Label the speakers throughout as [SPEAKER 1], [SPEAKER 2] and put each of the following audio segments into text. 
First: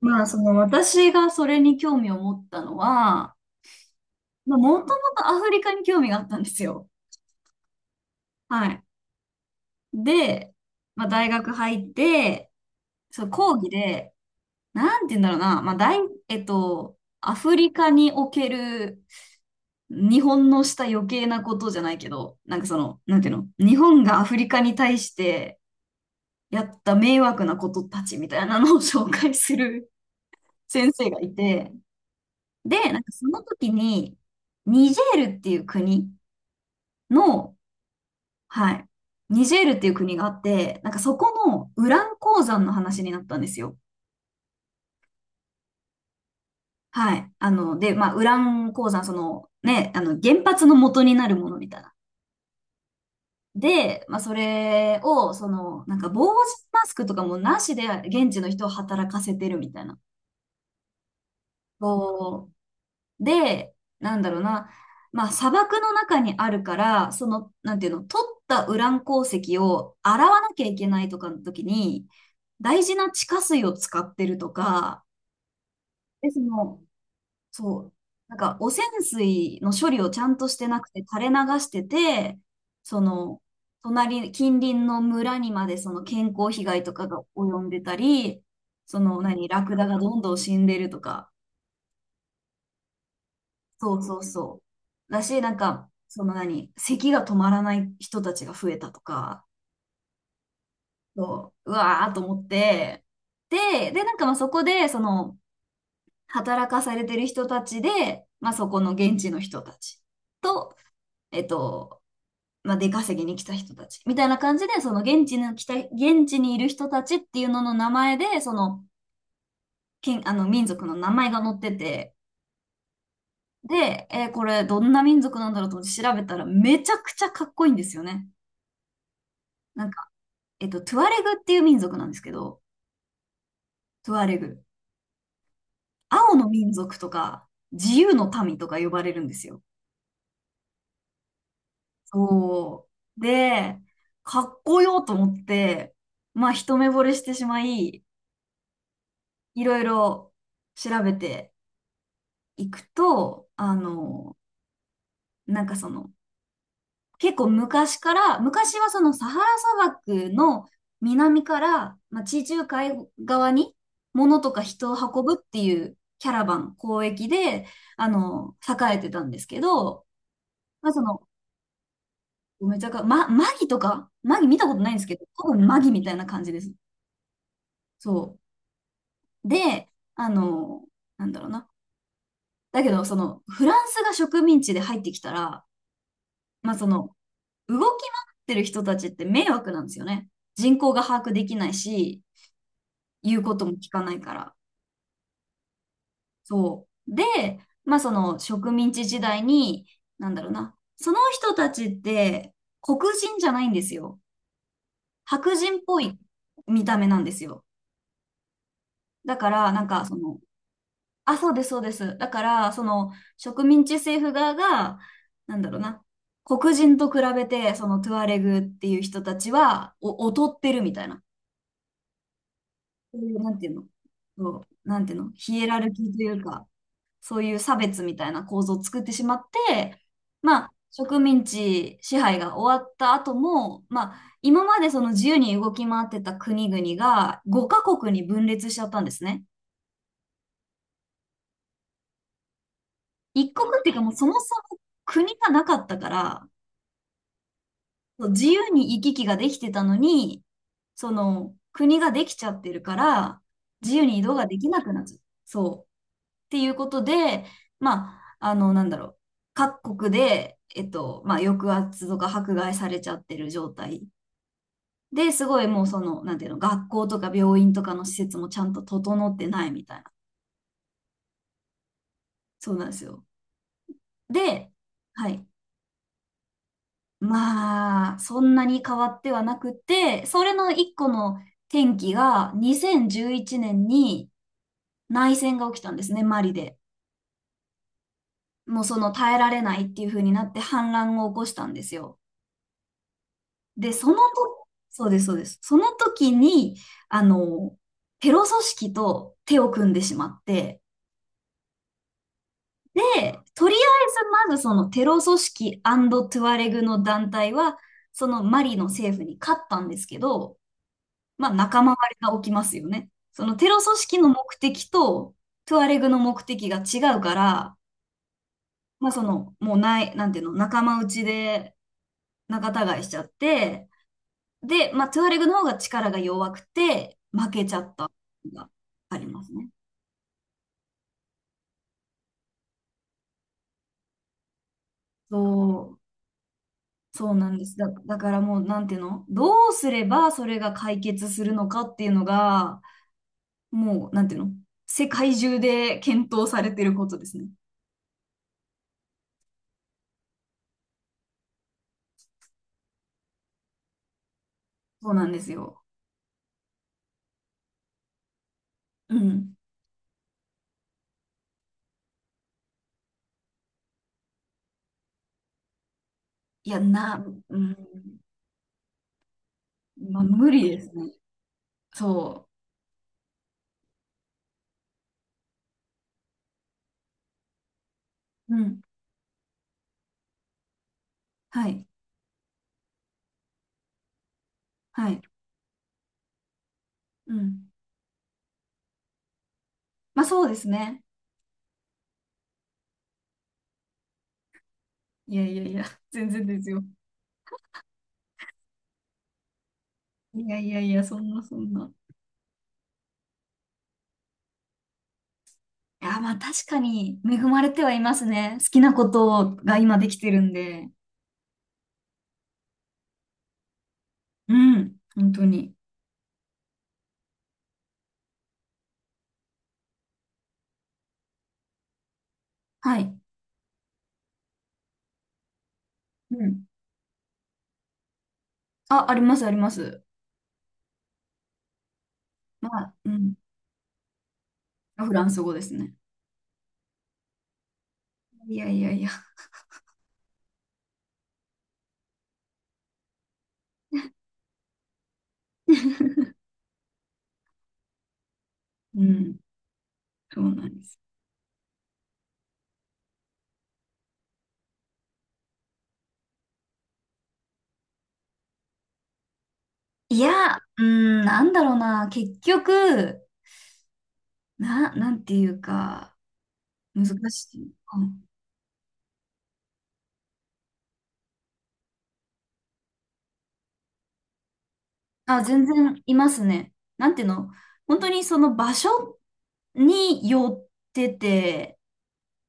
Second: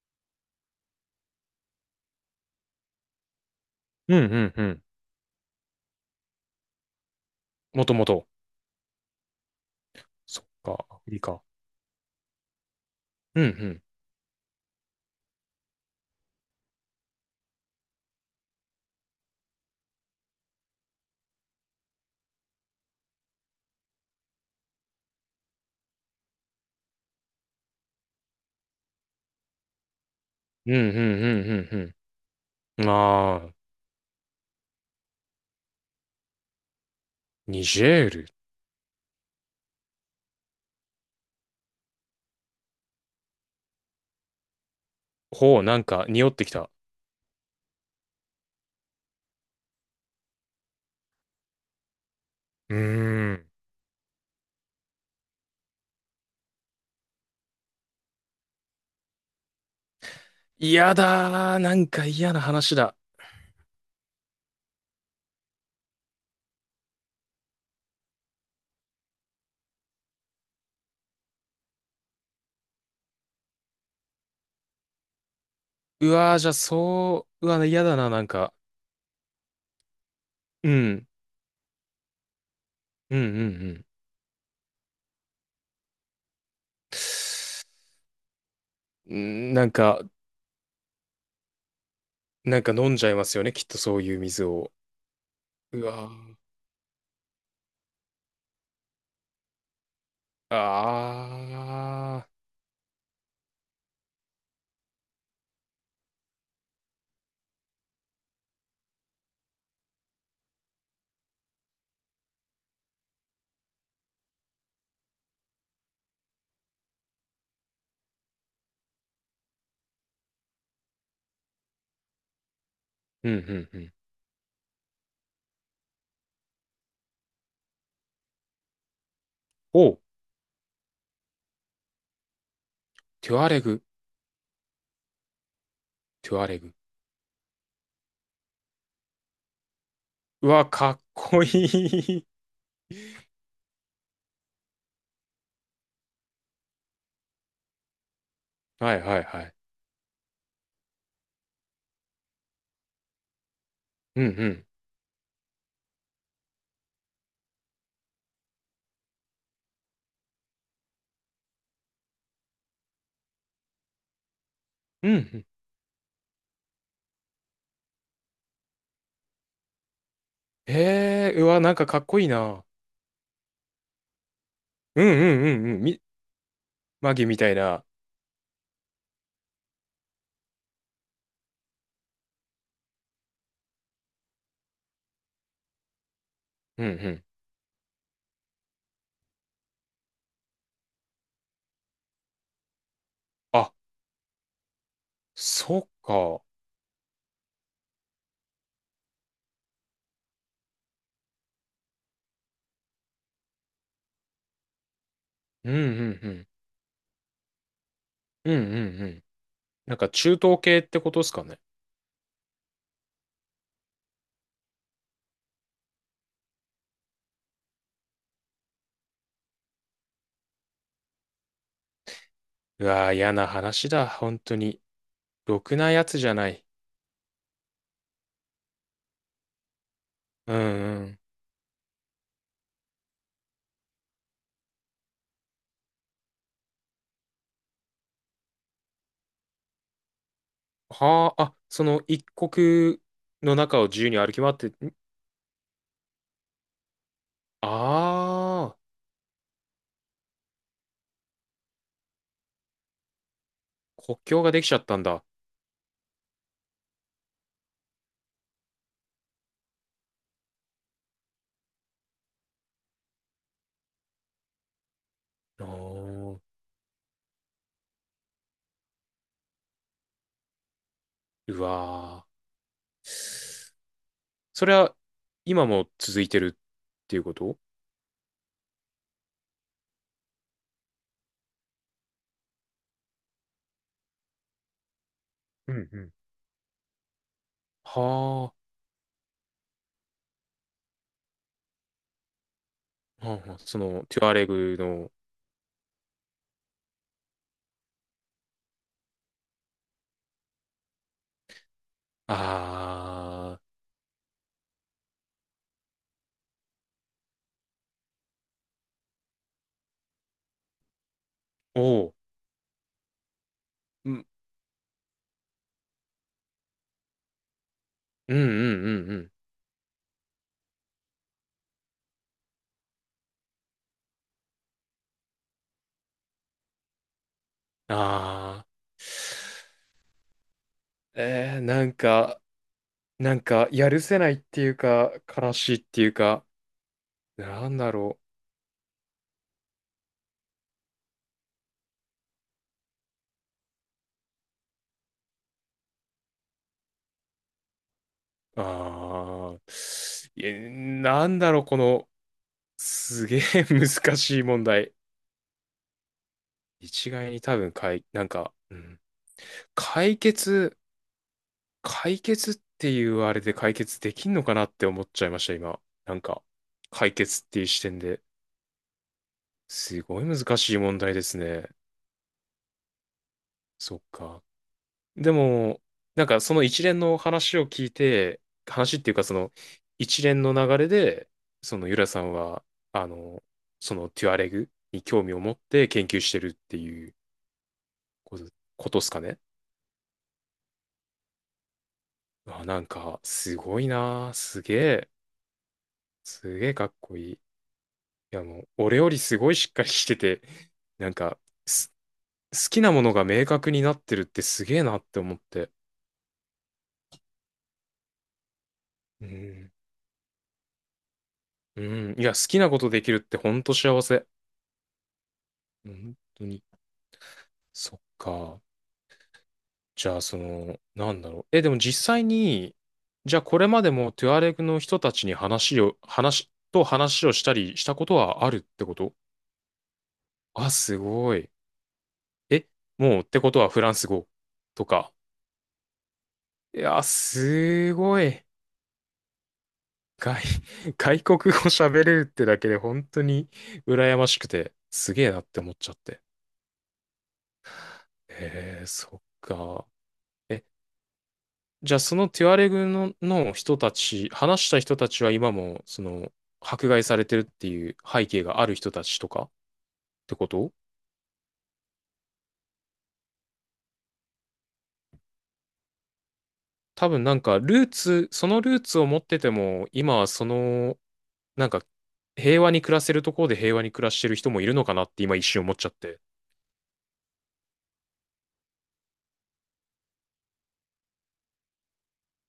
[SPEAKER 1] まあ、その私がそれに興味を持ったのは、
[SPEAKER 2] うんう
[SPEAKER 1] ま
[SPEAKER 2] ん
[SPEAKER 1] あ、
[SPEAKER 2] う
[SPEAKER 1] も
[SPEAKER 2] ん。
[SPEAKER 1] ともとアフリカに興味があったんですよ。
[SPEAKER 2] もともと。
[SPEAKER 1] はい。
[SPEAKER 2] そっ
[SPEAKER 1] で、
[SPEAKER 2] か、ア
[SPEAKER 1] まあ、
[SPEAKER 2] フリ
[SPEAKER 1] 大
[SPEAKER 2] カ。
[SPEAKER 1] 学入って、そう、
[SPEAKER 2] うんう
[SPEAKER 1] 講義
[SPEAKER 2] ん。
[SPEAKER 1] で、なんて言うんだろうな、まあ、大、えっと、アフリカにおける日本のした余計なことじゃないけど、なんかその、なんていうの、日本がアフリカに対してやった迷惑なことたちみたいなのを紹介する
[SPEAKER 2] うん
[SPEAKER 1] 先
[SPEAKER 2] うん
[SPEAKER 1] 生がい
[SPEAKER 2] うん
[SPEAKER 1] て、
[SPEAKER 2] うん
[SPEAKER 1] で、
[SPEAKER 2] うん。
[SPEAKER 1] なんかその
[SPEAKER 2] まあ、
[SPEAKER 1] 時に、ニジェールっていう国の、
[SPEAKER 2] ニジェール。
[SPEAKER 1] はい、ニジェールっていう国があって、なんかそこのウラン鉱山の話になったんですよ。
[SPEAKER 2] ほう、なんか匂ってきた。
[SPEAKER 1] はい。あの、で、まあ、ウラン鉱山、その、ね、あの、原発の元になるものみたいな。
[SPEAKER 2] うーん。
[SPEAKER 1] で、まあ、それを、その、なんか、防塵マスクとかもなしで、現地の人を働かせてるみたいな。
[SPEAKER 2] 嫌だー。なんか嫌な
[SPEAKER 1] こ
[SPEAKER 2] 話だ。
[SPEAKER 1] うで、なんだろうな、まあ砂漠の中にあるから、その、なんていうの、取ったウラン鉱石を洗わなきゃいけないとかの時に、大事な地下水を使ってるとか、
[SPEAKER 2] う
[SPEAKER 1] で、
[SPEAKER 2] わー、
[SPEAKER 1] そ
[SPEAKER 2] じゃあ
[SPEAKER 1] の、
[SPEAKER 2] そう、うわ、
[SPEAKER 1] そ
[SPEAKER 2] 嫌
[SPEAKER 1] う、
[SPEAKER 2] だな、なん
[SPEAKER 1] なん
[SPEAKER 2] か。
[SPEAKER 1] か汚染水の処理をちゃんとして
[SPEAKER 2] う
[SPEAKER 1] なくて
[SPEAKER 2] ん。
[SPEAKER 1] 垂れ流してて、そ
[SPEAKER 2] うんうん
[SPEAKER 1] の、
[SPEAKER 2] うん。
[SPEAKER 1] 近隣の村にまでその健康被害とかが及んでたり、その、何、
[SPEAKER 2] んー
[SPEAKER 1] ラ
[SPEAKER 2] なん
[SPEAKER 1] クダが
[SPEAKER 2] か、
[SPEAKER 1] どんどん死んでるとか、
[SPEAKER 2] なんか飲んじゃいますよね、きっと
[SPEAKER 1] そ
[SPEAKER 2] そ
[SPEAKER 1] う
[SPEAKER 2] うい
[SPEAKER 1] そ
[SPEAKER 2] う
[SPEAKER 1] う
[SPEAKER 2] 水
[SPEAKER 1] そ
[SPEAKER 2] を。
[SPEAKER 1] う。だし、なん
[SPEAKER 2] う
[SPEAKER 1] か、
[SPEAKER 2] わ
[SPEAKER 1] その
[SPEAKER 2] ー。
[SPEAKER 1] 何、咳が止まらない人たちが増えたとか、そう、うわーと
[SPEAKER 2] あ
[SPEAKER 1] 思っ
[SPEAKER 2] ー。
[SPEAKER 1] て、で、なんかまあそこで、その、働かされてる人たちで、まあそこの現地の人たちと、えっと、まあ出稼ぎに来た人たち、みたいな感じで、現地にいる人たちっていうのの名前で、その、あの民族の名前が載ってて、
[SPEAKER 2] うんうんうん。
[SPEAKER 1] で、これどんな民族なんだろうと思って調べたらめちゃくちゃかっこいいんですよね。な
[SPEAKER 2] お
[SPEAKER 1] ん
[SPEAKER 2] う、
[SPEAKER 1] か、トゥアレグっていう民族なんですけど、
[SPEAKER 2] テュアレグ、
[SPEAKER 1] トゥアレグ。
[SPEAKER 2] テ
[SPEAKER 1] 青
[SPEAKER 2] ュア
[SPEAKER 1] の
[SPEAKER 2] レグ。
[SPEAKER 1] 民族とか、自由の民とか呼ばれるんですよ。
[SPEAKER 2] うわ、かっこいい。
[SPEAKER 1] そう。で、かっこよと思って、まあ、一目惚れしてしまい、
[SPEAKER 2] はいはいはい。
[SPEAKER 1] いろいろ調べていくと、あ
[SPEAKER 2] うんう
[SPEAKER 1] の、
[SPEAKER 2] ん。
[SPEAKER 1] なんかその、結構昔から、昔はそのサハラ砂漠の南から、まあ、地中海側に物とか人を
[SPEAKER 2] うんう
[SPEAKER 1] 運ぶっ
[SPEAKER 2] ん。
[SPEAKER 1] ていうキャラバン、交易で、あの、栄えてたんですけど、まあ、その、
[SPEAKER 2] へえうわ、なんかかっこいいな。
[SPEAKER 1] めちゃか、ま、マギとかマギ見たことないんで
[SPEAKER 2] う
[SPEAKER 1] す
[SPEAKER 2] ん
[SPEAKER 1] けど、
[SPEAKER 2] うん
[SPEAKER 1] 多
[SPEAKER 2] う
[SPEAKER 1] 分
[SPEAKER 2] んう
[SPEAKER 1] マ
[SPEAKER 2] ん。
[SPEAKER 1] ギ
[SPEAKER 2] み、
[SPEAKER 1] みたいな感じです。
[SPEAKER 2] マギみたいな。
[SPEAKER 1] そう。で、あの、なんだろうな。だけど、その、フランスが植民地で入ってきたら、まあ、
[SPEAKER 2] う
[SPEAKER 1] そ
[SPEAKER 2] んう
[SPEAKER 1] の、
[SPEAKER 2] ん。
[SPEAKER 1] 動き回ってる人たちって迷惑なんですよね。人口が把握できないし、言うこと
[SPEAKER 2] あ、
[SPEAKER 1] も聞かないから。
[SPEAKER 2] そっか。
[SPEAKER 1] そう。で、まあその植民地時代に、なんだろうな。その人たちって黒人じゃないんですよ。白
[SPEAKER 2] うん
[SPEAKER 1] 人
[SPEAKER 2] う
[SPEAKER 1] っ
[SPEAKER 2] んう
[SPEAKER 1] ぽい
[SPEAKER 2] ん。
[SPEAKER 1] 見た目なんですよ。
[SPEAKER 2] うんうんうん。
[SPEAKER 1] だから、なん
[SPEAKER 2] なん
[SPEAKER 1] か
[SPEAKER 2] か
[SPEAKER 1] そ
[SPEAKER 2] 中
[SPEAKER 1] の、
[SPEAKER 2] 東系ってことです
[SPEAKER 1] あ、
[SPEAKER 2] か
[SPEAKER 1] そう
[SPEAKER 2] ね。
[SPEAKER 1] です、そうです。だから、その植民地政府側が、なんだろうな。黒人と比べて、そのトゥアレグっていう人たちは、劣ってるみたいな。
[SPEAKER 2] うわー、
[SPEAKER 1] そう
[SPEAKER 2] 嫌
[SPEAKER 1] いう
[SPEAKER 2] な
[SPEAKER 1] なんていうの、
[SPEAKER 2] 話だ。本当
[SPEAKER 1] そ
[SPEAKER 2] に。
[SPEAKER 1] う、なんていうの、ヒ
[SPEAKER 2] ろ
[SPEAKER 1] エ
[SPEAKER 2] く
[SPEAKER 1] ラ
[SPEAKER 2] な
[SPEAKER 1] ルキ
[SPEAKER 2] や
[SPEAKER 1] ー
[SPEAKER 2] つ
[SPEAKER 1] と
[SPEAKER 2] じ
[SPEAKER 1] い
[SPEAKER 2] ゃ
[SPEAKER 1] う
[SPEAKER 2] ない。
[SPEAKER 1] か、そういう差別みたいな構造を作ってしまって、
[SPEAKER 2] うん
[SPEAKER 1] まあ、
[SPEAKER 2] うん。
[SPEAKER 1] 植民地支配が終わった後も、まあ、今までその自由に動き回ってた国々が5カ国に分裂しちゃったんですね。
[SPEAKER 2] はあ、あ、その一国
[SPEAKER 1] 一
[SPEAKER 2] の
[SPEAKER 1] 国
[SPEAKER 2] 中
[SPEAKER 1] っ
[SPEAKER 2] を
[SPEAKER 1] ていうか
[SPEAKER 2] 自由
[SPEAKER 1] もう
[SPEAKER 2] に
[SPEAKER 1] そも
[SPEAKER 2] 歩き回
[SPEAKER 1] そ
[SPEAKER 2] って、
[SPEAKER 1] も
[SPEAKER 2] ん
[SPEAKER 1] 国がなかったから、
[SPEAKER 2] あ
[SPEAKER 1] そう自由
[SPEAKER 2] あ
[SPEAKER 1] に行き来ができてたのに、その国ができちゃってるから、自由
[SPEAKER 2] ー、
[SPEAKER 1] に
[SPEAKER 2] 国
[SPEAKER 1] 移動
[SPEAKER 2] 境
[SPEAKER 1] が
[SPEAKER 2] が
[SPEAKER 1] で
[SPEAKER 2] で
[SPEAKER 1] き
[SPEAKER 2] きちゃ
[SPEAKER 1] な
[SPEAKER 2] っ
[SPEAKER 1] く
[SPEAKER 2] た
[SPEAKER 1] な
[SPEAKER 2] ん
[SPEAKER 1] っちゃう。
[SPEAKER 2] だ。
[SPEAKER 1] そう。っていうことで、まあ、あの、なんだろう。各国で、まあ、抑圧とか迫害されちゃってる状態。で、すごいもうその、なん
[SPEAKER 2] おー、
[SPEAKER 1] ていうの、学校とか病院とかの施設もちゃんと整ってないみたいな。
[SPEAKER 2] うわ
[SPEAKER 1] そうなんですよ。
[SPEAKER 2] ー。そ
[SPEAKER 1] で、
[SPEAKER 2] れは
[SPEAKER 1] はい。
[SPEAKER 2] 今も続いてるっていうこと？
[SPEAKER 1] まあ、そんなに変わってはなくて、それの一個の転機が2011年に内戦が
[SPEAKER 2] う
[SPEAKER 1] 起き
[SPEAKER 2] ん
[SPEAKER 1] たん
[SPEAKER 2] う
[SPEAKER 1] で
[SPEAKER 2] ん、
[SPEAKER 1] すね、マリで。
[SPEAKER 2] はあ、は
[SPEAKER 1] もうその耐えられないっていう風になって反乱を起こしたんですよ。
[SPEAKER 2] あはあ、そ
[SPEAKER 1] で、
[SPEAKER 2] の、
[SPEAKER 1] その
[SPEAKER 2] トゥアレ
[SPEAKER 1] と、
[SPEAKER 2] グ
[SPEAKER 1] そう
[SPEAKER 2] の、
[SPEAKER 1] です、そうです。その時に、あの、テロ組織と手を組んでしまって、で、
[SPEAKER 2] ああ、
[SPEAKER 1] とりあえずまずそのテロ組織トゥアレグの団体は、そのマリの政府に勝ったんですけど、まあ、仲間
[SPEAKER 2] おう、
[SPEAKER 1] 割れが起きますよね。そのテロ組
[SPEAKER 2] う
[SPEAKER 1] 織
[SPEAKER 2] ん、
[SPEAKER 1] の目的とトゥアレグの目的が違うから、
[SPEAKER 2] うんうんう
[SPEAKER 1] ま
[SPEAKER 2] ん
[SPEAKER 1] あ、
[SPEAKER 2] う
[SPEAKER 1] そ
[SPEAKER 2] ん、
[SPEAKER 1] の、もうない、なんていうの、仲間内で仲違いしちゃって、で、まあ、トゥアレグの方が力が弱くて、負けちゃったの
[SPEAKER 2] ああ、
[SPEAKER 1] がありますね。
[SPEAKER 2] えー、なんか、なんか、やるせないっていうか、
[SPEAKER 1] そ
[SPEAKER 2] 悲しいっ
[SPEAKER 1] う、
[SPEAKER 2] ていうか、
[SPEAKER 1] そうなんで
[SPEAKER 2] な
[SPEAKER 1] す。
[SPEAKER 2] ん
[SPEAKER 1] だ、
[SPEAKER 2] だ
[SPEAKER 1] だ
[SPEAKER 2] ろ
[SPEAKER 1] からもう、なんていうの、どうすればそれが解決するのかっていうのが、もう、なんていうの、世界中で検討されてることですね。
[SPEAKER 2] う、ああ、いやなんだろう、この、すげえ 難しい問題。
[SPEAKER 1] そうなんですよ。
[SPEAKER 2] 一概に多分、かい、なんか、うん、
[SPEAKER 1] うん。
[SPEAKER 2] 解決、解決っていうあれで解決できんのかなって思っちゃいました、今。なんか、
[SPEAKER 1] いや、
[SPEAKER 2] 解決っ
[SPEAKER 1] う
[SPEAKER 2] ていう視点
[SPEAKER 1] ん、
[SPEAKER 2] で。す
[SPEAKER 1] ま
[SPEAKER 2] ご
[SPEAKER 1] あ、
[SPEAKER 2] い難
[SPEAKER 1] 無理
[SPEAKER 2] しい
[SPEAKER 1] です
[SPEAKER 2] 問
[SPEAKER 1] ね。
[SPEAKER 2] 題ですね。
[SPEAKER 1] そ
[SPEAKER 2] そっか。でも、なんかその一連の話を聞いて、
[SPEAKER 1] う。うん。
[SPEAKER 2] 話っていうかその一連の流れで、
[SPEAKER 1] は
[SPEAKER 2] そ
[SPEAKER 1] い。
[SPEAKER 2] のユラさんは、あの、そのテュアレグに
[SPEAKER 1] はい。
[SPEAKER 2] 興味を持って研究してるっていう
[SPEAKER 1] うん。
[SPEAKER 2] ことことっすかね。
[SPEAKER 1] まあ、そうですね。
[SPEAKER 2] あ、なんか、すごいなあすげえ、
[SPEAKER 1] いやいやいや、全然
[SPEAKER 2] す
[SPEAKER 1] で
[SPEAKER 2] げ
[SPEAKER 1] す
[SPEAKER 2] え
[SPEAKER 1] よ。
[SPEAKER 2] かっこいい。いやもう、俺よりすごいしっかりしてて、
[SPEAKER 1] いやいやいや、
[SPEAKER 2] なん
[SPEAKER 1] そん
[SPEAKER 2] か、
[SPEAKER 1] なそんな。
[SPEAKER 2] す、好きなものが明確になってるってすげえなって思って。
[SPEAKER 1] いや、まあ、確かに恵まれてはいますね。好きなこ
[SPEAKER 2] う
[SPEAKER 1] と
[SPEAKER 2] ん。
[SPEAKER 1] が今できてるんで。
[SPEAKER 2] うん。いや、好きなことできるってほんと幸せ。
[SPEAKER 1] うん。本当に。
[SPEAKER 2] 本当に。そっか。じゃあ、その、なんだろう。え、でも実際に、
[SPEAKER 1] はい。
[SPEAKER 2] じゃあこれまでもトゥアレクの人たちに話を、
[SPEAKER 1] う
[SPEAKER 2] 話、
[SPEAKER 1] ん。
[SPEAKER 2] と話をしたりしたことはあるってこ
[SPEAKER 1] あ、あ
[SPEAKER 2] と？
[SPEAKER 1] ります、あります。
[SPEAKER 2] あ、すごい。え、
[SPEAKER 1] まあ、う
[SPEAKER 2] もうっ
[SPEAKER 1] ん。
[SPEAKER 2] てことはフランス語と
[SPEAKER 1] フ
[SPEAKER 2] か。
[SPEAKER 1] ランス語ですね。
[SPEAKER 2] いや、すごい。
[SPEAKER 1] いやいやいや。
[SPEAKER 2] 外、外国語喋れるってだけで本当に羨ましくて、すげえなって思っちゃって。えー、
[SPEAKER 1] う
[SPEAKER 2] そっ
[SPEAKER 1] ん。
[SPEAKER 2] か。
[SPEAKER 1] そう
[SPEAKER 2] え、
[SPEAKER 1] なんです。
[SPEAKER 2] じゃあそのテュアレグの、の人たち、話した人たちは今も、その、迫害されてるっていう背景がある人たちとかっ
[SPEAKER 1] い
[SPEAKER 2] てこ
[SPEAKER 1] や、
[SPEAKER 2] と？
[SPEAKER 1] うん、なんだろうな。結局、なんていうか、難
[SPEAKER 2] 多分なん
[SPEAKER 1] し
[SPEAKER 2] か
[SPEAKER 1] い。
[SPEAKER 2] ルー
[SPEAKER 1] うん
[SPEAKER 2] ツ、そのルーツを持ってても、今はその、なんか平和に暮らせるところで平和に暮らしてる人もいるのかなって今
[SPEAKER 1] あ、
[SPEAKER 2] 一瞬
[SPEAKER 1] 全
[SPEAKER 2] 思っちゃっ
[SPEAKER 1] 然い
[SPEAKER 2] て。
[SPEAKER 1] ますね。なんていうの、本当にその場所によってて、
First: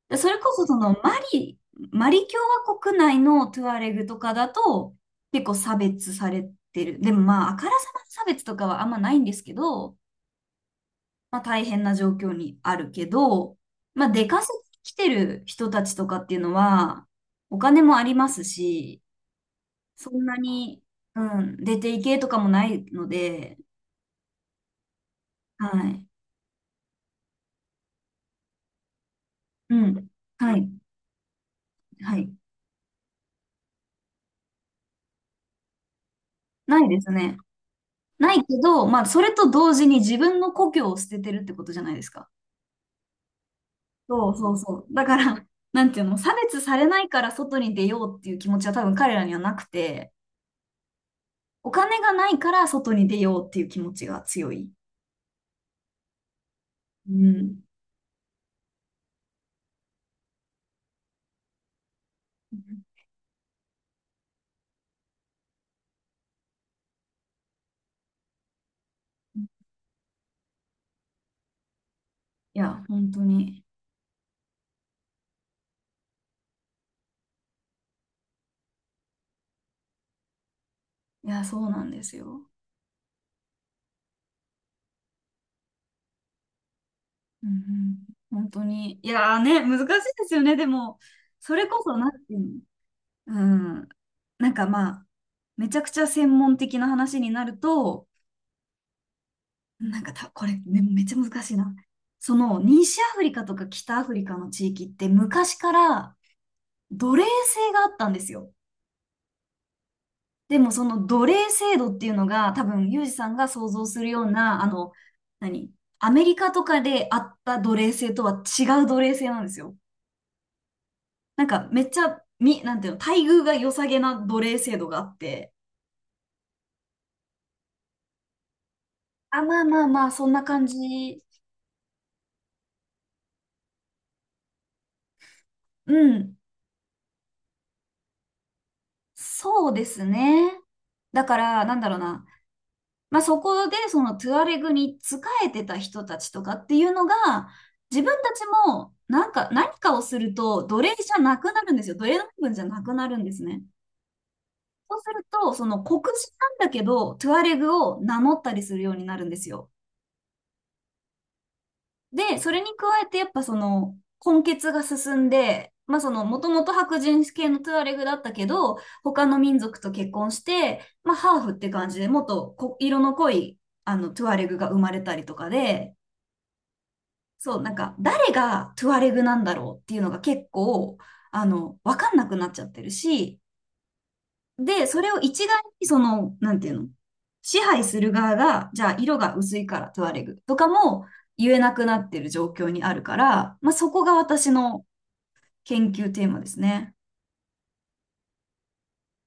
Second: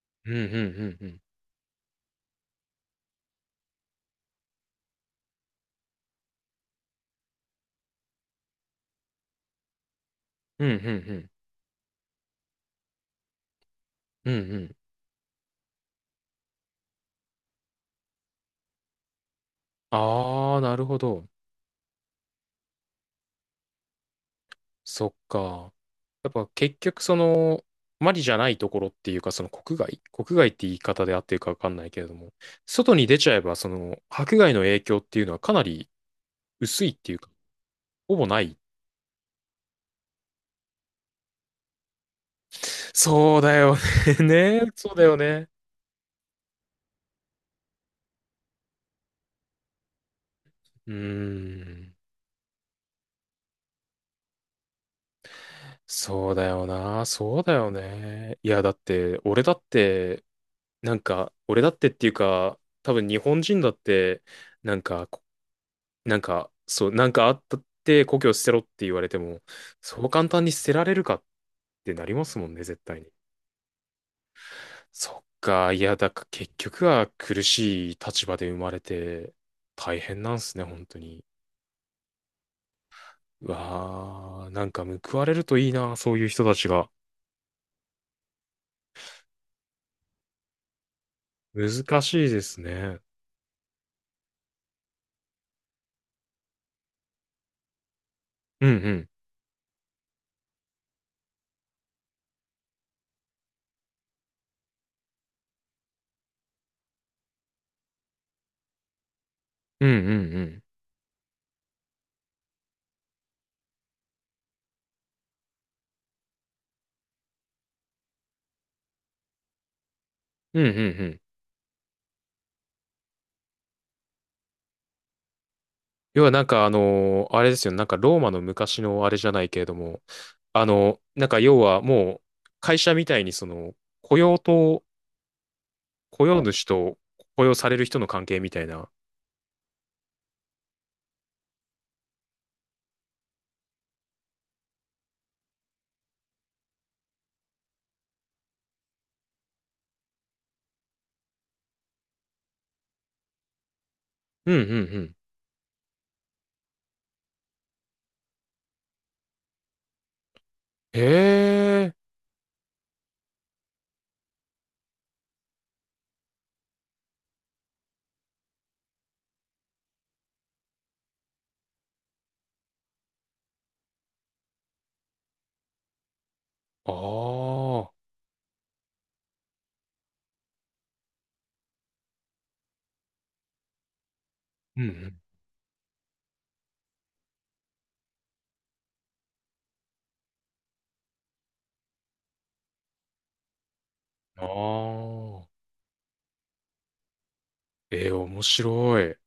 [SPEAKER 1] でそ
[SPEAKER 2] うんう
[SPEAKER 1] れ
[SPEAKER 2] んう
[SPEAKER 1] こそその
[SPEAKER 2] んう
[SPEAKER 1] マ
[SPEAKER 2] ん。
[SPEAKER 1] リ、マリ共和国内のトゥアレグとかだと結構差別されてる。でもまあ、あからさまな差別とかはあんまないんですけど、
[SPEAKER 2] うんうんうん。
[SPEAKER 1] まあ大変な状況にあるけど、まあ出
[SPEAKER 2] うんう
[SPEAKER 1] 稼ぎ
[SPEAKER 2] ん、
[SPEAKER 1] 来てる人たちとかっていうのはお金もありますし、そんな
[SPEAKER 2] ああ、な
[SPEAKER 1] に、
[SPEAKER 2] るほど。
[SPEAKER 1] うん、出ていけとかもないので、
[SPEAKER 2] そっ
[SPEAKER 1] は
[SPEAKER 2] か。
[SPEAKER 1] い。
[SPEAKER 2] やっぱ結局その、マリじゃないところっていうか、その
[SPEAKER 1] う
[SPEAKER 2] 国外
[SPEAKER 1] ん。
[SPEAKER 2] 国外っ
[SPEAKER 1] は
[SPEAKER 2] て
[SPEAKER 1] い。
[SPEAKER 2] 言い方で合ってるかわかんないけれど
[SPEAKER 1] はい。
[SPEAKER 2] も、外に出ちゃえば、その、迫害の影響っていうのはかなり
[SPEAKER 1] な
[SPEAKER 2] 薄
[SPEAKER 1] い
[SPEAKER 2] いっ
[SPEAKER 1] です
[SPEAKER 2] ていうか、
[SPEAKER 1] ね。
[SPEAKER 2] ほぼ
[SPEAKER 1] ない
[SPEAKER 2] な
[SPEAKER 1] け
[SPEAKER 2] い。
[SPEAKER 1] ど、まあ、それと同時に自分の故郷を捨ててるってことじゃないですか。
[SPEAKER 2] そうだよ
[SPEAKER 1] そうそう
[SPEAKER 2] ね。ね。
[SPEAKER 1] そ
[SPEAKER 2] そ
[SPEAKER 1] う。
[SPEAKER 2] うだ
[SPEAKER 1] だ
[SPEAKER 2] よ
[SPEAKER 1] から、
[SPEAKER 2] ね。
[SPEAKER 1] なんていうの、差別されないから外に出ようっていう気持ちは多分彼らにはなくて、
[SPEAKER 2] うー
[SPEAKER 1] お
[SPEAKER 2] ん。
[SPEAKER 1] 金がないから外に出ようっていう気持ちが強い。
[SPEAKER 2] そうだよな。
[SPEAKER 1] う
[SPEAKER 2] そうだ
[SPEAKER 1] ん。
[SPEAKER 2] よね。いや、だって、俺だって、なんか、俺だってっていうか、多分日本人だって、なんかなんか、そう、なんかあったって故郷捨てろって言われても、そう簡単に捨てられるかってなりますもん
[SPEAKER 1] い
[SPEAKER 2] ね、絶
[SPEAKER 1] や、
[SPEAKER 2] 対
[SPEAKER 1] 本
[SPEAKER 2] に。
[SPEAKER 1] 当に。
[SPEAKER 2] そっか、いや、だから結局は苦しい立場で生まれて大変なんすね、本当に。
[SPEAKER 1] いや、そうなんですよ。
[SPEAKER 2] うわー、なんか報われるといいな、そういう人たちが。
[SPEAKER 1] うんうん本当に。いやーね、難しいですよね。でも、それこそ、
[SPEAKER 2] 難
[SPEAKER 1] なん
[SPEAKER 2] しい
[SPEAKER 1] てい
[SPEAKER 2] で
[SPEAKER 1] う
[SPEAKER 2] すね。
[SPEAKER 1] の、うん、なんかまあ、めちゃくちゃ専門的な話になると、
[SPEAKER 2] うんうん。
[SPEAKER 1] なんかた、これ、ね、めっちゃ難しいな。その、西アフリカとか北アフリカの地域って昔から奴隷制があったんですよ。
[SPEAKER 2] うんうんう
[SPEAKER 1] で
[SPEAKER 2] ん。
[SPEAKER 1] も、その奴隷制度っていうのが、多分、ユージさんが想像するような、あの、何アメリカとかであった奴隷制とは違う奴隷制なんですよ。
[SPEAKER 2] うんうんうん。
[SPEAKER 1] なんかめっちゃ、み、なんていうの、待遇が良さげな奴隷制度があって、
[SPEAKER 2] 要はなんかあの、あれですよね。なんかローマの昔のあれじゃ
[SPEAKER 1] あ、
[SPEAKER 2] ないけ
[SPEAKER 1] まあ
[SPEAKER 2] れど
[SPEAKER 1] まあ
[SPEAKER 2] も、
[SPEAKER 1] まあ、そんな感
[SPEAKER 2] あの、
[SPEAKER 1] じ。
[SPEAKER 2] なんか要はもう会社みたいにその雇用と、
[SPEAKER 1] う
[SPEAKER 2] 雇
[SPEAKER 1] ん、
[SPEAKER 2] 用主と雇用される人の関係みたいな。
[SPEAKER 1] そうですね。だから、なんだろうな。まあ、そこで、そのトゥアレグに仕えてた人たちとかっていうのが、自分たちも、なんか、何かをすると、奴隷じゃなくなるんですよ。奴隷の部分じゃなくなるんですね。
[SPEAKER 2] うんうん
[SPEAKER 1] そ
[SPEAKER 2] う
[SPEAKER 1] うす
[SPEAKER 2] ん。
[SPEAKER 1] ると、その黒人なんだけど、トゥアレグを名乗ったりするようになるんですよ。
[SPEAKER 2] へえ、
[SPEAKER 1] で、それに加えてやっぱその混血が進んで、まあそのもともと白人系のトゥアレグだったけど、他の民族と結婚して、まあハーフって感じでもっとこ色の濃いあのトゥアレグが生まれたりとかで、
[SPEAKER 2] あ
[SPEAKER 1] そう、なん
[SPEAKER 2] あ、
[SPEAKER 1] か誰がトゥアレグなんだろうっていうのが結構、あの、わかんなくなっちゃってるし、
[SPEAKER 2] うん
[SPEAKER 1] で、
[SPEAKER 2] う
[SPEAKER 1] それを
[SPEAKER 2] ん。
[SPEAKER 1] 一概にその、なんていうの、支配する側が、じゃあ色が薄いからトゥアレグとかも言えなくなってる状況にあるから、まあ、そこが私の
[SPEAKER 2] ああ、
[SPEAKER 1] 研究テーマですね。
[SPEAKER 2] ええ、面白い。